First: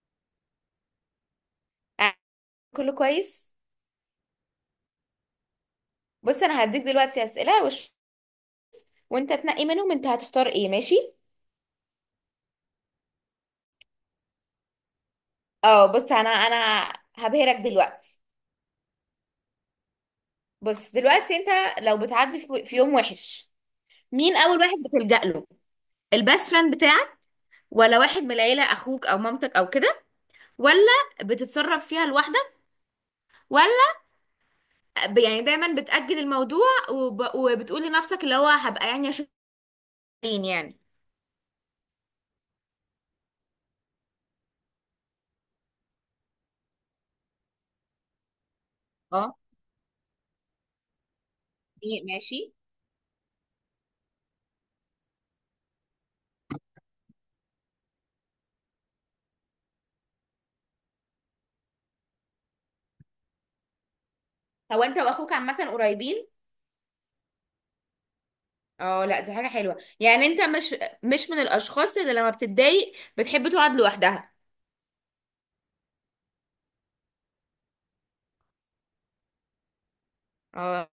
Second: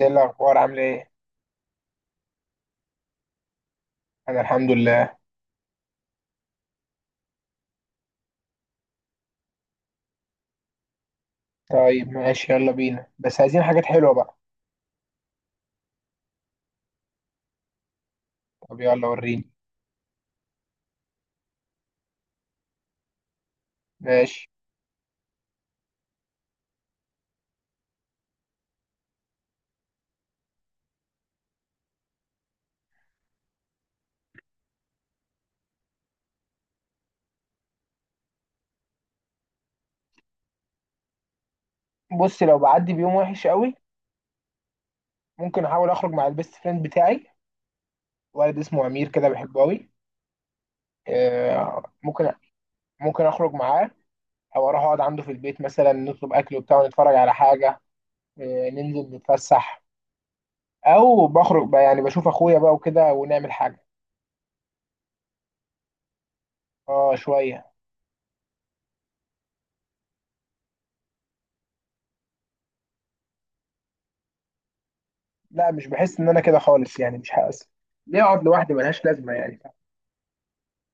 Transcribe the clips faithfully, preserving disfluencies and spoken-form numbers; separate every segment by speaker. Speaker 1: ايه الاخبار؟ عامل ايه؟
Speaker 2: آه، كله كويس.
Speaker 1: انا الحمد لله.
Speaker 2: بص، انا هديك دلوقتي اسئله وش... وانت تنقي منهم انت هتختار ايه؟ ماشي.
Speaker 1: طيب ماشي، يلا بينا، بس عايزين حاجات حلوه بقى.
Speaker 2: اه، بص انا انا هبهرك دلوقتي.
Speaker 1: طب يلا وريني.
Speaker 2: بص دلوقتي انت لو بتعدي في في يوم وحش، مين
Speaker 1: ماشي.
Speaker 2: اول واحد بتلجأ له؟ البيست فريند بتاعك؟ ولا واحد من العيله، اخوك او مامتك او كده؟ ولا بتتصرف فيها لوحدك؟ ولا ب... يعني دايما بتأجل الموضوع وب... وبتقول لنفسك اللي هو هبقى يعني اشوف مين يعني؟
Speaker 1: بص، لو بعدي بيوم وحش قوي ممكن احاول اخرج مع البيست فريند بتاعي، ولد اسمه امير كده
Speaker 2: اه،
Speaker 1: بحبه قوي. آه،
Speaker 2: إيه،
Speaker 1: ممكن.
Speaker 2: ماشي.
Speaker 1: ممكن اخرج معاه، او اروح اقعد عنده في البيت مثلا، نطلب اكل وبتاع ونتفرج على حاجه. آه، ننزل نتفسح. او بخرج بقى يعني بشوف اخويا بقى وكده ونعمل حاجه.
Speaker 2: هو انت واخوك عامه قريبين؟
Speaker 1: اه شويه.
Speaker 2: اه، لا دي حاجة حلوة. يعني انت مش مش من الاشخاص اللي لما بتتضايق بتحب تقعد لوحدها؟
Speaker 1: لا، مش بحس ان انا كده خالص، يعني مش حاسس. ليه اقعد لوحدي؟ ملهاش لازمه يعني.
Speaker 2: اه،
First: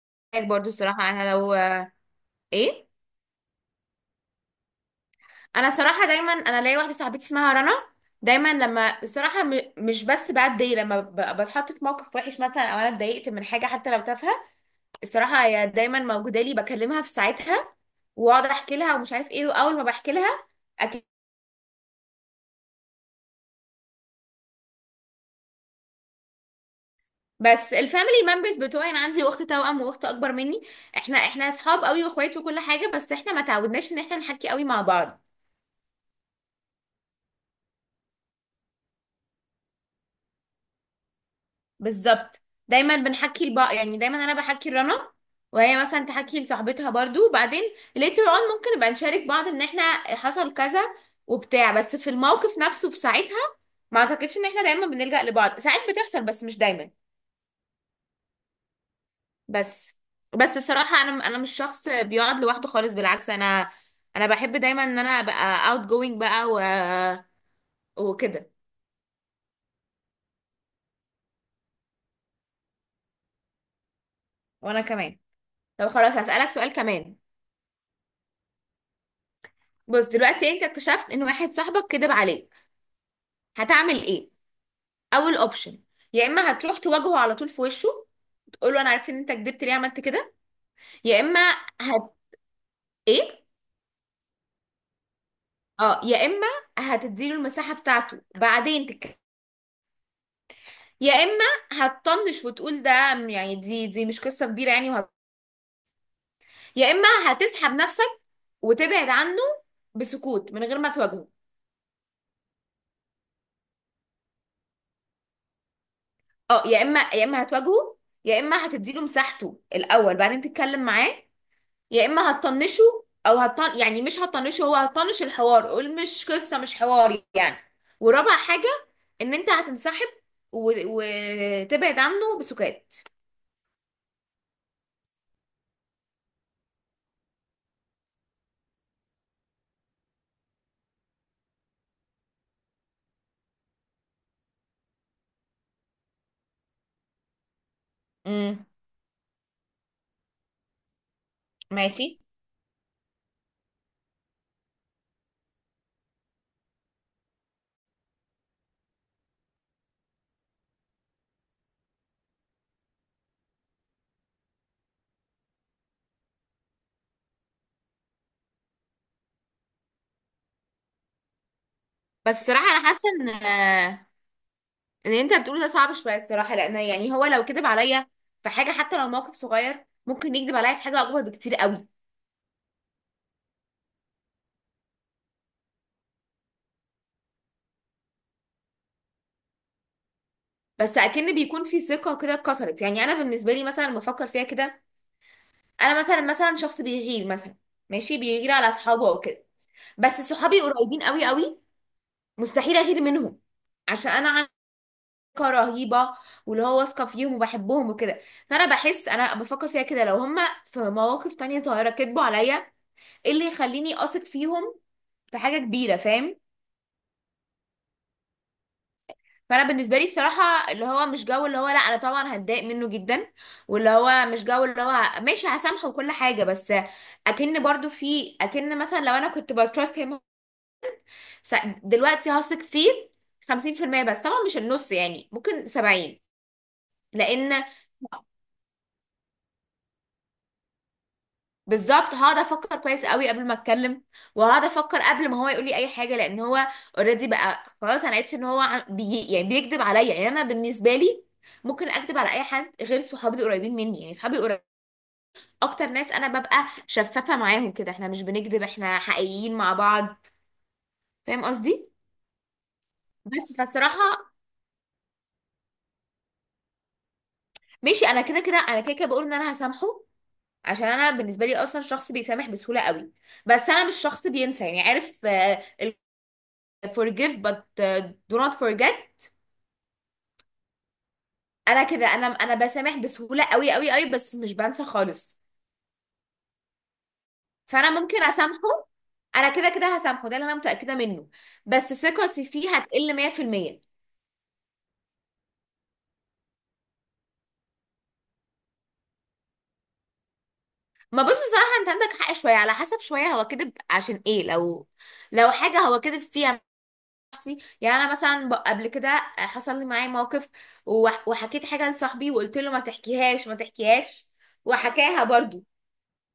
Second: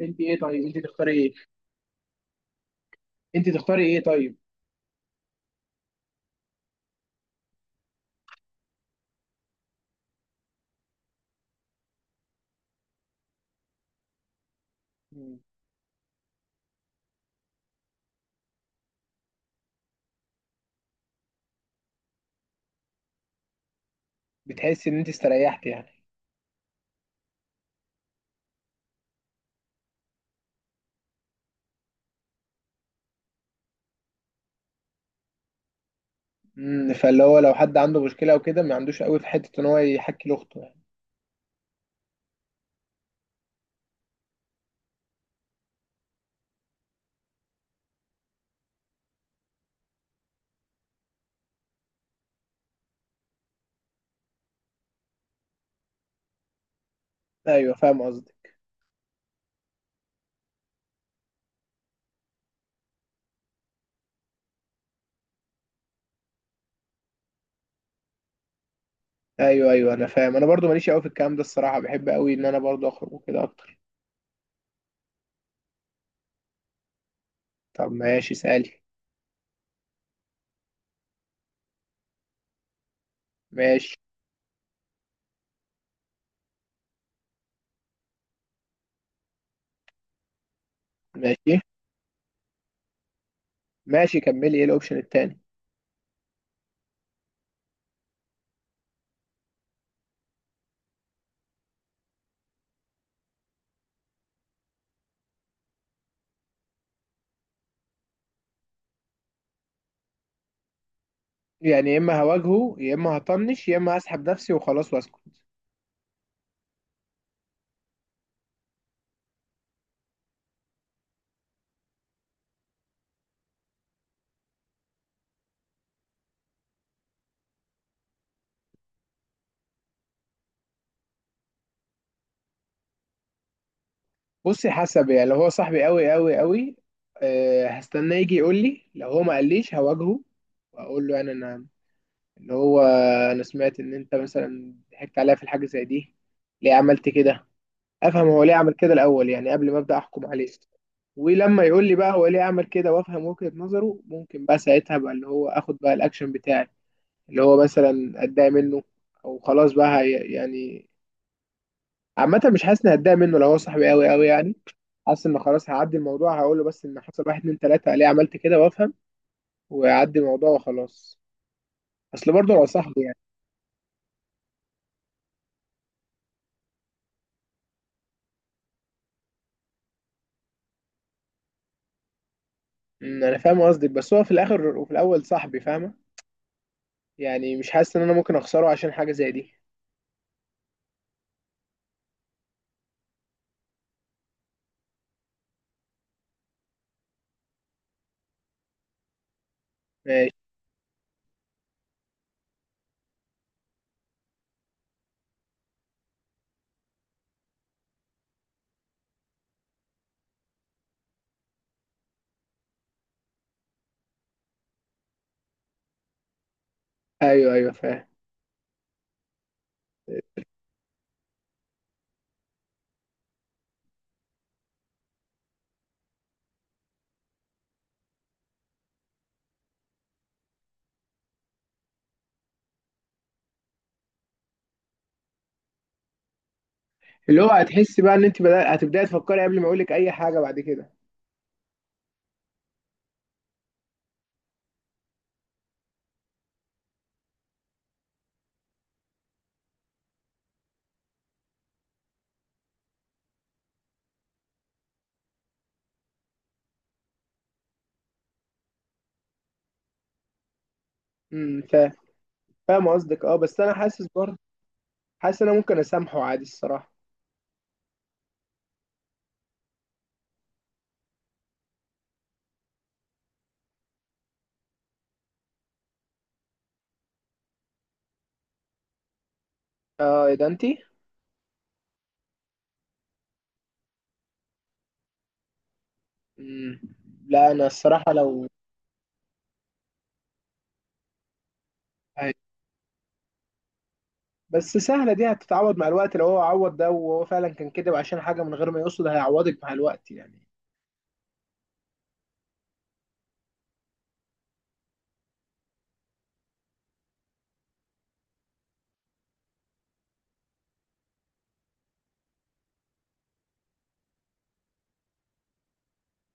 Speaker 1: انت ايه؟
Speaker 2: رأيك
Speaker 1: طيب
Speaker 2: برضو.
Speaker 1: انت
Speaker 2: الصراحة
Speaker 1: تختاري
Speaker 2: انا
Speaker 1: ايه؟
Speaker 2: لو ايه.
Speaker 1: انت تختاري ايه طيب؟
Speaker 2: انا صراحة دايما انا ليا واحدة صاحبتي اسمها رنا. دايما لما الصراحة م- مش بس بتضايق، لما ب- بتحط في موقف وحش مثلا، او انا اتضايقت من حاجة حتى لو تافهة،
Speaker 1: مم.
Speaker 2: الصراحة هي دايما موجودة لي، بكلمها في ساعتها واقعد احكي لها ومش عارف ايه. واول ما بحكي لها،
Speaker 1: بتحسي ان انت استريحتي يعني؟
Speaker 2: بس الفاميلي ممبرز بتوعي انا عندي اخت توأم واخت اكبر مني. احنا احنا اصحاب قوي واخوات وكل حاجه، بس احنا ما تعودناش ان احنا نحكي قوي مع بعض.
Speaker 1: امم فاللي هو لو حد عنده مشكله او كده، ما عندوش قوي في حته ان هو يحكي لاخته يعني.
Speaker 2: بالظبط، دايما بنحكي لبعض، يعني دايما انا بحكي لرنا، وهي مثلا تحكي لصاحبتها برضو. وبعدين later on ممكن نبقى نشارك بعض ان احنا حصل كذا وبتاع، بس في الموقف نفسه في ساعتها ما اعتقدش ان احنا دايما بنلجأ لبعض، ساعات بتحصل بس مش دايما.
Speaker 1: ايوه فاهم قصدي.
Speaker 2: بس بس الصراحة انا انا مش شخص بيقعد لوحده خالص، بالعكس انا انا بحب دايما ان انا ابقى اوت جوينج بقى و... وكده.
Speaker 1: ايوه، ايوه، انا فاهم. انا برضو ماليش قوي في الكلام ده الصراحه، بحب قوي ان انا برضو اخرج وكده اكتر.
Speaker 2: وانا كمان. طب خلاص، هسألك سؤال كمان.
Speaker 1: طب ماشي سالي.
Speaker 2: بص دلوقتي انت اكتشفت ان واحد صاحبك كدب عليك، هتعمل
Speaker 1: ماشي.
Speaker 2: ايه؟ اول اوبشن: يا اما هتروح تواجهه على طول في وشه، تقول له انا عرفت ان انت كدبت، ليه عملت كده؟ يا اما
Speaker 1: ماشي.
Speaker 2: هت ايه.
Speaker 1: ماشي، كملي ايه الاوبشن التاني؟
Speaker 2: اه، يا اما هتديله المساحة بتاعته بعدين تتكلم. يا اما هتطنش وتقول ده يعني دي دي مش قصة كبيرة يعني. يا اما هتسحب نفسك وتبعد عنه بسكوت من غير ما تواجهه.
Speaker 1: يعني يا اما هواجهه، يا اما هطنش، يا اما هسحب نفسي وخلاص واسكت.
Speaker 2: اه، يا اما يا اما هتواجهه، يا اما هتديله مساحته الاول بعدين تتكلم معاه، يا اما هتطنشه، او هتطن يعني مش هتطنشه هو، هتطنش الحوار. قول مش قصه، مش حوار يعني. ورابع حاجه ان انت هتنسحب و... وتبعد عنه بسكات.
Speaker 1: بصي، حسب، يعني لو هو صاحبي قوي قوي قوي، أه هستناه يجي يقول لي. لو هو ما قاليش هواجهه، واقول له يعني انا، اللي هو، انا سمعت ان انت مثلا ضحكت عليا في الحاجه زي دي، ليه عملت كده؟ افهم هو ليه
Speaker 2: امم،
Speaker 1: عمل كده الاول، يعني قبل ما ابدا احكم عليه. ولما يقول لي
Speaker 2: ماشي.
Speaker 1: بقى هو ليه عمل كده وافهم وجهة نظره، ممكن بقى ساعتها بقى اللي هو اخد بقى الاكشن بتاعي، اللي هو مثلا اتضايق منه، او خلاص بقى هي- يعني عامه مش حاسس اني هتضايق منه لو هو صاحبي قوي قوي يعني. حاسس ان خلاص هعدي الموضوع، هقول له بس ان حصل واحد اتنين تلاته، ليه عملت كده، وافهم، ويعدي الموضوع وخلاص، اصل
Speaker 2: بس
Speaker 1: برضه هو
Speaker 2: صراحه انا حاسه
Speaker 1: صاحبي يعني.
Speaker 2: ان اللي انت بتقوله ده صعب شويه الصراحه، لان يعني هو لو كذب عليا في حاجه حتى لو موقف صغير، ممكن يكذب عليا في حاجه اكبر بكتير قوي.
Speaker 1: أمم، انا فاهم قصدك، بس هو في الاخر وفي الاول صاحبي فاهمه، يعني مش حاسس ان انا ممكن اخسره عشان حاجه زي دي.
Speaker 2: بس اكن بيكون في ثقه كده اتكسرت. يعني انا بالنسبه لي مثلا لما افكر فيها كده، انا مثلا مثلا شخص بيغير مثلا، ماشي، بيغير على اصحابه او كده. بس
Speaker 1: ماشي.
Speaker 2: صحابي قريبين قوي قوي، مستحيل اغير منهم، عشان انا علاقه رهيبه واللي هو واثقه فيهم وبحبهم وكده. فانا بحس انا بفكر فيها كده، لو هم في مواقف تانية صغيره كذبوا عليا، ايه اللي يخليني اثق فيهم في حاجه كبيره؟ فاهم؟
Speaker 1: ايوه، ايوه، فاهم.
Speaker 2: فانا بالنسبه لي الصراحه اللي هو مش جو، اللي هو لا انا طبعا هتضايق منه جدا، واللي هو مش جو، اللي هو ه- ماشي هسامحه وكل حاجه. بس اكن برضو في، اكن مثلا لو انا كنت بتراست هيم، س- دلوقتي هثق فيه خمسين في المية، بس طبعا مش النص، يعني ممكن سبعين،
Speaker 1: اللي هو
Speaker 2: لان،
Speaker 1: هتحسي بقى ان انت بدأ... هتبداي تفكري قبل ما اقول لك اي حاجه بعد كده.
Speaker 2: بالظبط، هقعد افكر كويس قوي قبل ما اتكلم، وهقعد افكر قبل ما هو يقول لي اي حاجه، لان هو اوريدي بقى. خلاص انا عرفت ان هو عم- بي يعني بيكذب عليا. يعني انا بالنسبه لي ممكن اكذب على اي حد غير صحابي القريبين مني، يعني صحابي اكتر ناس انا ببقى شفافة معاهم كده، احنا مش بنكذب، احنا حقيقيين مع بعض. فاهم
Speaker 1: امم
Speaker 2: قصدي؟
Speaker 1: فاهم. فاهم قصدك، اه
Speaker 2: بس
Speaker 1: بس انا
Speaker 2: فالصراحة
Speaker 1: حاسس برضه، حاسس ان انا ممكن اسامحه عادي الصراحه.
Speaker 2: ماشي. انا كده كده انا كده كده بقول ان انا هسامحه، عشان انا بالنسبة لي اصلا شخص بيسامح بسهولة قوي. بس انا مش شخص بينسى. يعني عارف، آه، ال forgive but آه، do not forget.
Speaker 1: اه ايه ده انت؟
Speaker 2: انا كده، انا انا بسامح بسهولة قوي قوي قوي، بس مش بنسى خالص.
Speaker 1: امم لا، انا
Speaker 2: فانا
Speaker 1: الصراحه
Speaker 2: ممكن
Speaker 1: لو،
Speaker 2: اسامحه. انا كده كده هسامحه، ده اللي انا متأكدة منه. بس ثقتي فيه هتقل ميه في الميه.
Speaker 1: بس سهلة دي هتتعوض مع الوقت، لو هو عوض ده وهو فعلا كان كده عشان حاجة من غير ما يقصد هيعوضك مع الوقت يعني.
Speaker 2: ما بص، بصراحة انت عندك حق شوية، على حسب. شوية هو كذب عشان ايه؟ لو لو حاجة هو كذب فيها. نفسي، يعني انا مثلا ب- قبل كده حصل لي معايا موقف، وح- وحكيت حاجة لصاحبي وقلت له ما تحكيهاش ما تحكيهاش، وحكاها برضو.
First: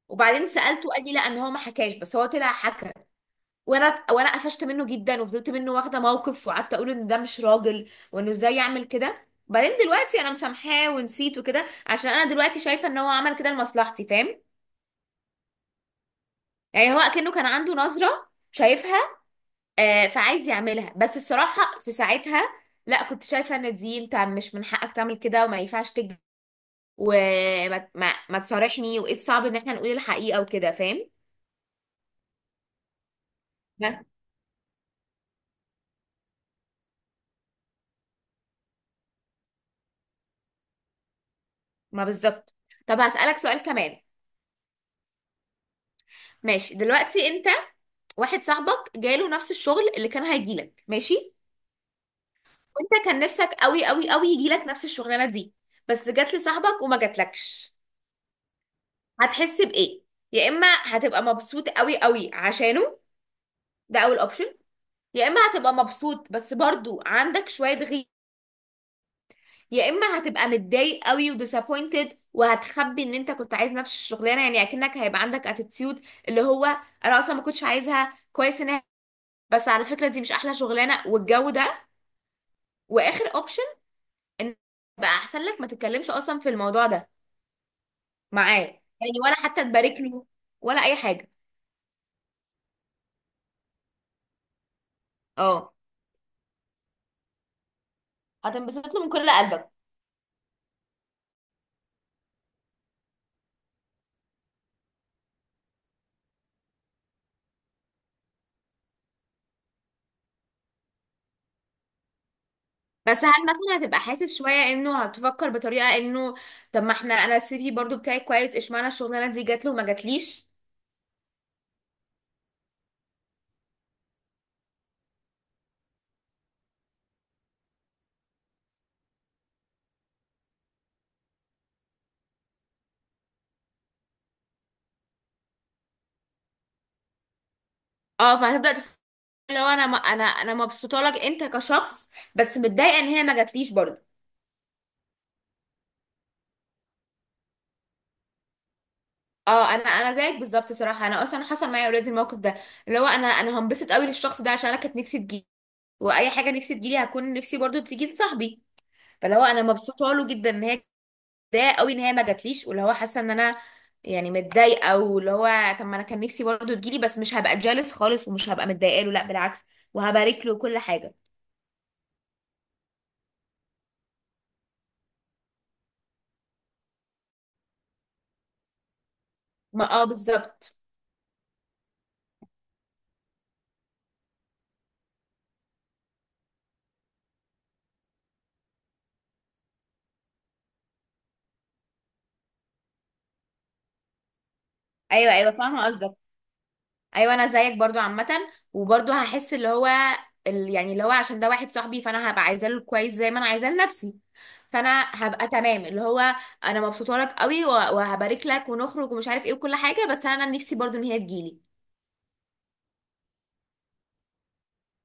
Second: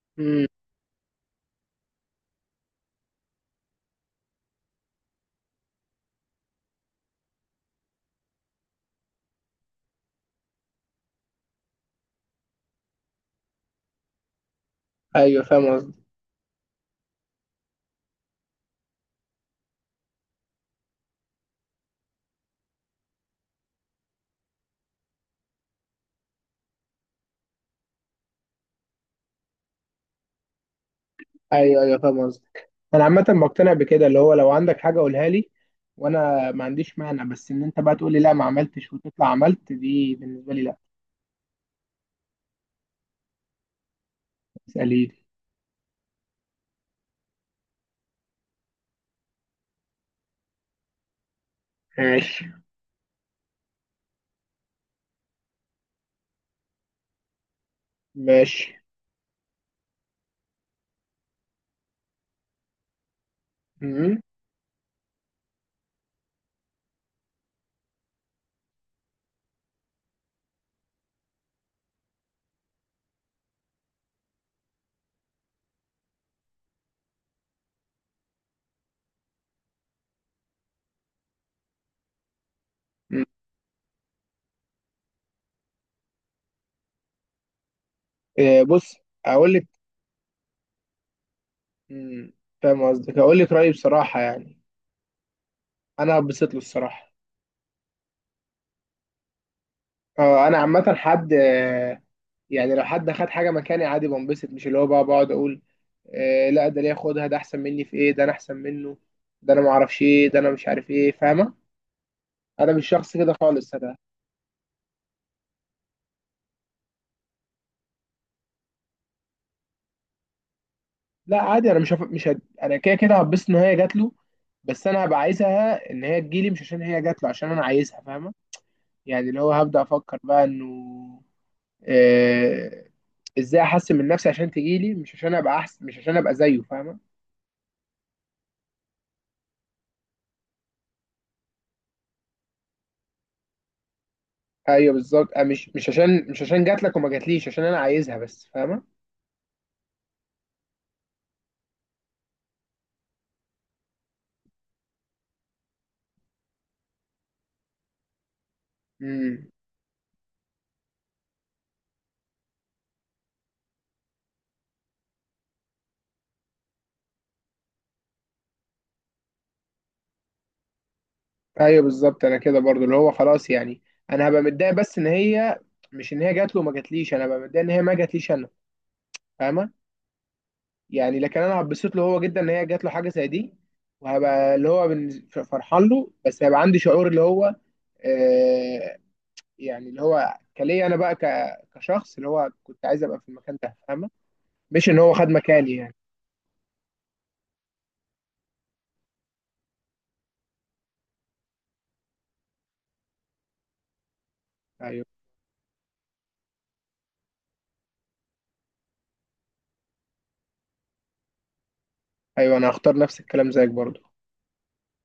Speaker 2: وبعدين
Speaker 1: امم.
Speaker 2: سألته قال لي لا ان هو ما حكاش، بس هو طلع حكى. وانا وانا قفشت منه جدا وفضلت منه واخدة موقف، وقعدت اقول ان ده مش راجل وانه ازاي يعمل كده. بعدين دلوقتي انا مسامحاه ونسيت وكده، عشان انا دلوقتي شايفة ان هو عمل كده لمصلحتي. فاهم؟
Speaker 1: ايوه فاهم قصدك.
Speaker 2: يعني هو كأنه كان عنده نظرة شايفها آه فعايز يعملها، بس الصراحة في ساعتها لا، كنت شايفة ان دي انت مش من حقك تعمل كده وما ينفعش تكذب وما ما, ما تصارحني. وايه الصعب ان احنا نقول الحقيقة وكده؟ فاهم؟
Speaker 1: ايوه، ايوه، فاهم قصدك. انا عامة بقتنع
Speaker 2: بس
Speaker 1: بكده، اللي هو لو عندك حاجة قولها لي، وانا ما عنديش مانع، بس ان انت بقى تقول لي لا ما عملتش وتطلع عملت، دي بالنسبة لي لا.
Speaker 2: ما بالظبط. طب هسألك سؤال كمان.
Speaker 1: اسألي لي.
Speaker 2: ماشي، دلوقتي انت واحد صاحبك جاله نفس الشغل اللي كان هيجيلك، ماشي.
Speaker 1: ماشي.
Speaker 2: وانت كان نفسك قوي قوي قوي يجيلك نفس الشغلانة دي، بس جات لصاحبك وما جاتلكش،
Speaker 1: ماشي.
Speaker 2: هتحس بايه؟ يا اما هتبقى مبسوط قوي قوي عشانه، ده
Speaker 1: امم.
Speaker 2: اول اوبشن. يا اما هتبقى مبسوط بس برضو عندك شويه غي. يا اما هتبقى متضايق قوي وديسابوينتد، وهتخبي ان انت كنت عايز نفس الشغلانه، يعني اكنك هيبقى عندك اتيتيود اللي هو انا اصلا ما كنتش عايزها، كويس انها. بس على فكره دي مش احلى شغلانه والجو ده.
Speaker 1: أمم.
Speaker 2: واخر اوبشن ان بقى احسن لك ما تتكلمش اصلا في الموضوع ده معاه.
Speaker 1: إيه، بص
Speaker 2: يعني ولا
Speaker 1: اقول
Speaker 2: حتى
Speaker 1: لك.
Speaker 2: تبارك له، ولا اي حاجه.
Speaker 1: أمم، فاهم قصدك، اقول لك رأيي بصراحة يعني.
Speaker 2: اه،
Speaker 1: انا بسيط له الصراحة.
Speaker 2: هتنبسط له من كل قلبك؟
Speaker 1: آه، انا عامة حد آه، يعني لو حد خد حاجه مكاني عادي بنبسط، مش اللي هو بقى بقعد اقول آه لا ده ليه خدها، ده احسن مني في ايه، ده انا احسن منه، ده انا ما اعرفش ايه، ده انا مش عارف ايه، فاهمه؟ انا مش شخص
Speaker 2: بس هل
Speaker 1: كده خالص
Speaker 2: مثلا
Speaker 1: انا.
Speaker 2: هتبقى حاسس شوية، انه هتفكر بطريقة انه طب ما احنا، انا السيتي برضو بتاعي كويس، اشمعنى الشغلانة دي جات له وما جاتليش؟
Speaker 1: لا عادي، انا مش هف... مش هد... انا كده كده هتبسط ان هي جات له، بس انا هبقى عايزها ان هي تجيلي، مش عشان هي جات له، عشان انا عايزها فاهمه. يعني اللي هو هبدا افكر بقى انه آه... ازاي احسن من نفسي عشان تجيلي، مش عشان ابقى احسن، مش عشان ابقى زيه فاهمه.
Speaker 2: اه، فهتبدأ تفكر لو انا م- انا انا مبسوطة لك انت كشخص، بس متضايقة ان هي ما جاتليش برضو.
Speaker 1: ايوه بالظبط، أه، مش مش عشان مش عشان جات لك وما جاتليش، عشان انا عايزها بس فاهمه.
Speaker 2: اه، انا انا زيك بالظبط صراحة. انا اصلا حصل معايا اوريدي الموقف ده، اللي هو انا انا هنبسط قوي للشخص ده عشان انا كانت نفسي تجيلي، واي حاجة نفسي تجيلي هكون نفسي برضو تيجي لصاحبي. فاللي هو
Speaker 1: امم.
Speaker 2: انا مبسوطة له جدا ان هي، متضايقه قوي ان هي ما جاتليش، واللي هو حاسه ان انا يعني متضايقه، واللي هو طب ما انا كان نفسي برضه تجيلي. بس مش هبقى جالس خالص، ومش هبقى متضايقه له، لا بالعكس، وهبارك له كل حاجه.
Speaker 1: ايوه بالظبط، انا كده برضو اللي هو خلاص يعني، انا هبقى متضايق بس ان هي، مش ان هي جات له وما جاتليش، انا هبقى متضايق ان هي ما جاتليش انا، فاهمه؟
Speaker 2: ما اه بالظبط.
Speaker 1: يعني لكن انا هبسط له هو جدا ان هي جات له حاجه زي دي، وهبقى اللي هو بالنز- فرحان له، بس هيبقى عندي شعور اللي هو، آه يعني اللي هو كليا انا بقى ك- كشخص اللي هو كنت عايز ابقى في المكان ده فاهمه، مش ان هو خد
Speaker 2: ايوه ايوه،
Speaker 1: مكاني
Speaker 2: فاهمه
Speaker 1: يعني.
Speaker 2: قصدك. ايوه انا زيك برضو عامه، وبرضه هحس اللي هو ال- يعني اللي هو عشان ده واحد صاحبي، فانا هبقى عايزاه له كويس زي ما انا عايزاه لنفسي.
Speaker 1: ايوه،
Speaker 2: فانا هبقى تمام، اللي هو انا مبسوطه لك قوي و- وهبارك لك ونخرج ومش عارف ايه وكل حاجه، بس انا نفسي برضو ان هي تجيلي
Speaker 1: ايوه، انا هختار نفس الكلام زيك برضو.